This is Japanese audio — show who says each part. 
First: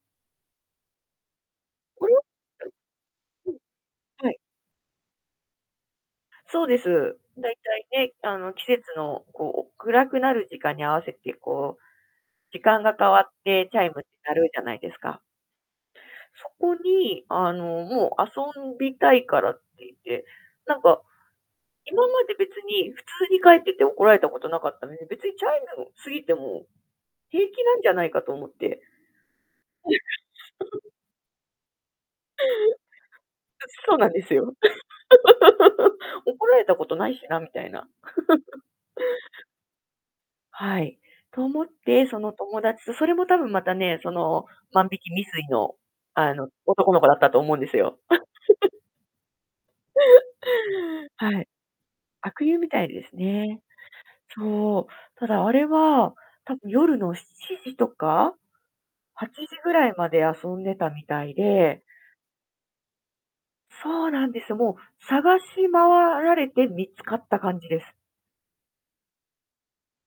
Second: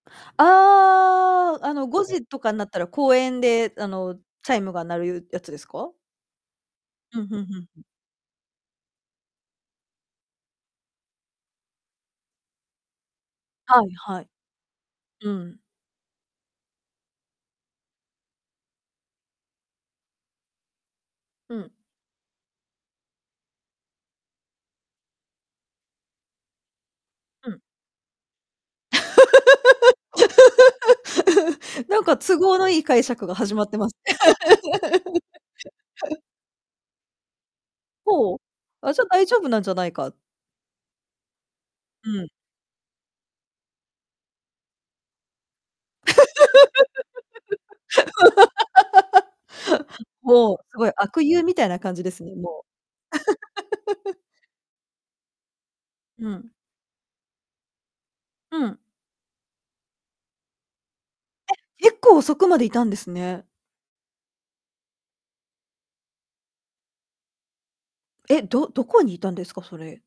Speaker 1: ああ。あの、ご
Speaker 2: ありゃ、
Speaker 1: じとかんなったら公園
Speaker 2: うん、
Speaker 1: であの、
Speaker 2: はい。
Speaker 1: チャイムが鳴るやつですか？
Speaker 2: そうです。
Speaker 1: うん、ふんふ
Speaker 2: 大
Speaker 1: んふん。
Speaker 2: 体ね、あの、季節の、こう、暗くなる時間に合わせて、こう、時間が変わってチャ
Speaker 1: は
Speaker 2: イ
Speaker 1: い
Speaker 2: ムって
Speaker 1: はい。
Speaker 2: なるじゃないですか。
Speaker 1: うん。
Speaker 2: そこにあのもう遊びたいからって言って。なんか、
Speaker 1: うん。
Speaker 2: 今まで別に普通に帰ってて怒られたことなかったのに、別にチャイムも過ぎても平
Speaker 1: うん。
Speaker 2: 気なんじゃないかと思って。
Speaker 1: なんか都合の良い解釈が始ま
Speaker 2: た
Speaker 1: っ
Speaker 2: し、
Speaker 1: てま
Speaker 2: そ
Speaker 1: す。
Speaker 2: うなんですよ。怒られたことないしなみたいな。
Speaker 1: ほう。あ、じゃ大丈夫なんじゃないか。
Speaker 2: はい、と思ってそ
Speaker 1: うん。
Speaker 2: の友達と、それも多分またね、その万引き未遂のあの、男の子だったと思うんですよ。
Speaker 1: もう、すごい悪
Speaker 2: は
Speaker 1: 友
Speaker 2: い。
Speaker 1: みたいな感じですね、
Speaker 2: 悪友
Speaker 1: も
Speaker 2: みたいですね。
Speaker 1: う。
Speaker 2: そう、ただ、あれは
Speaker 1: うん。
Speaker 2: 多分夜の7時とか、
Speaker 1: うん。
Speaker 2: 8時ぐらいまで遊んでたみたいで
Speaker 1: え、結構遅くまでいたんですね。
Speaker 2: そうなんですよ、もう探し回られて見つかった感じです。
Speaker 1: え、どどこにいたんですか、それ？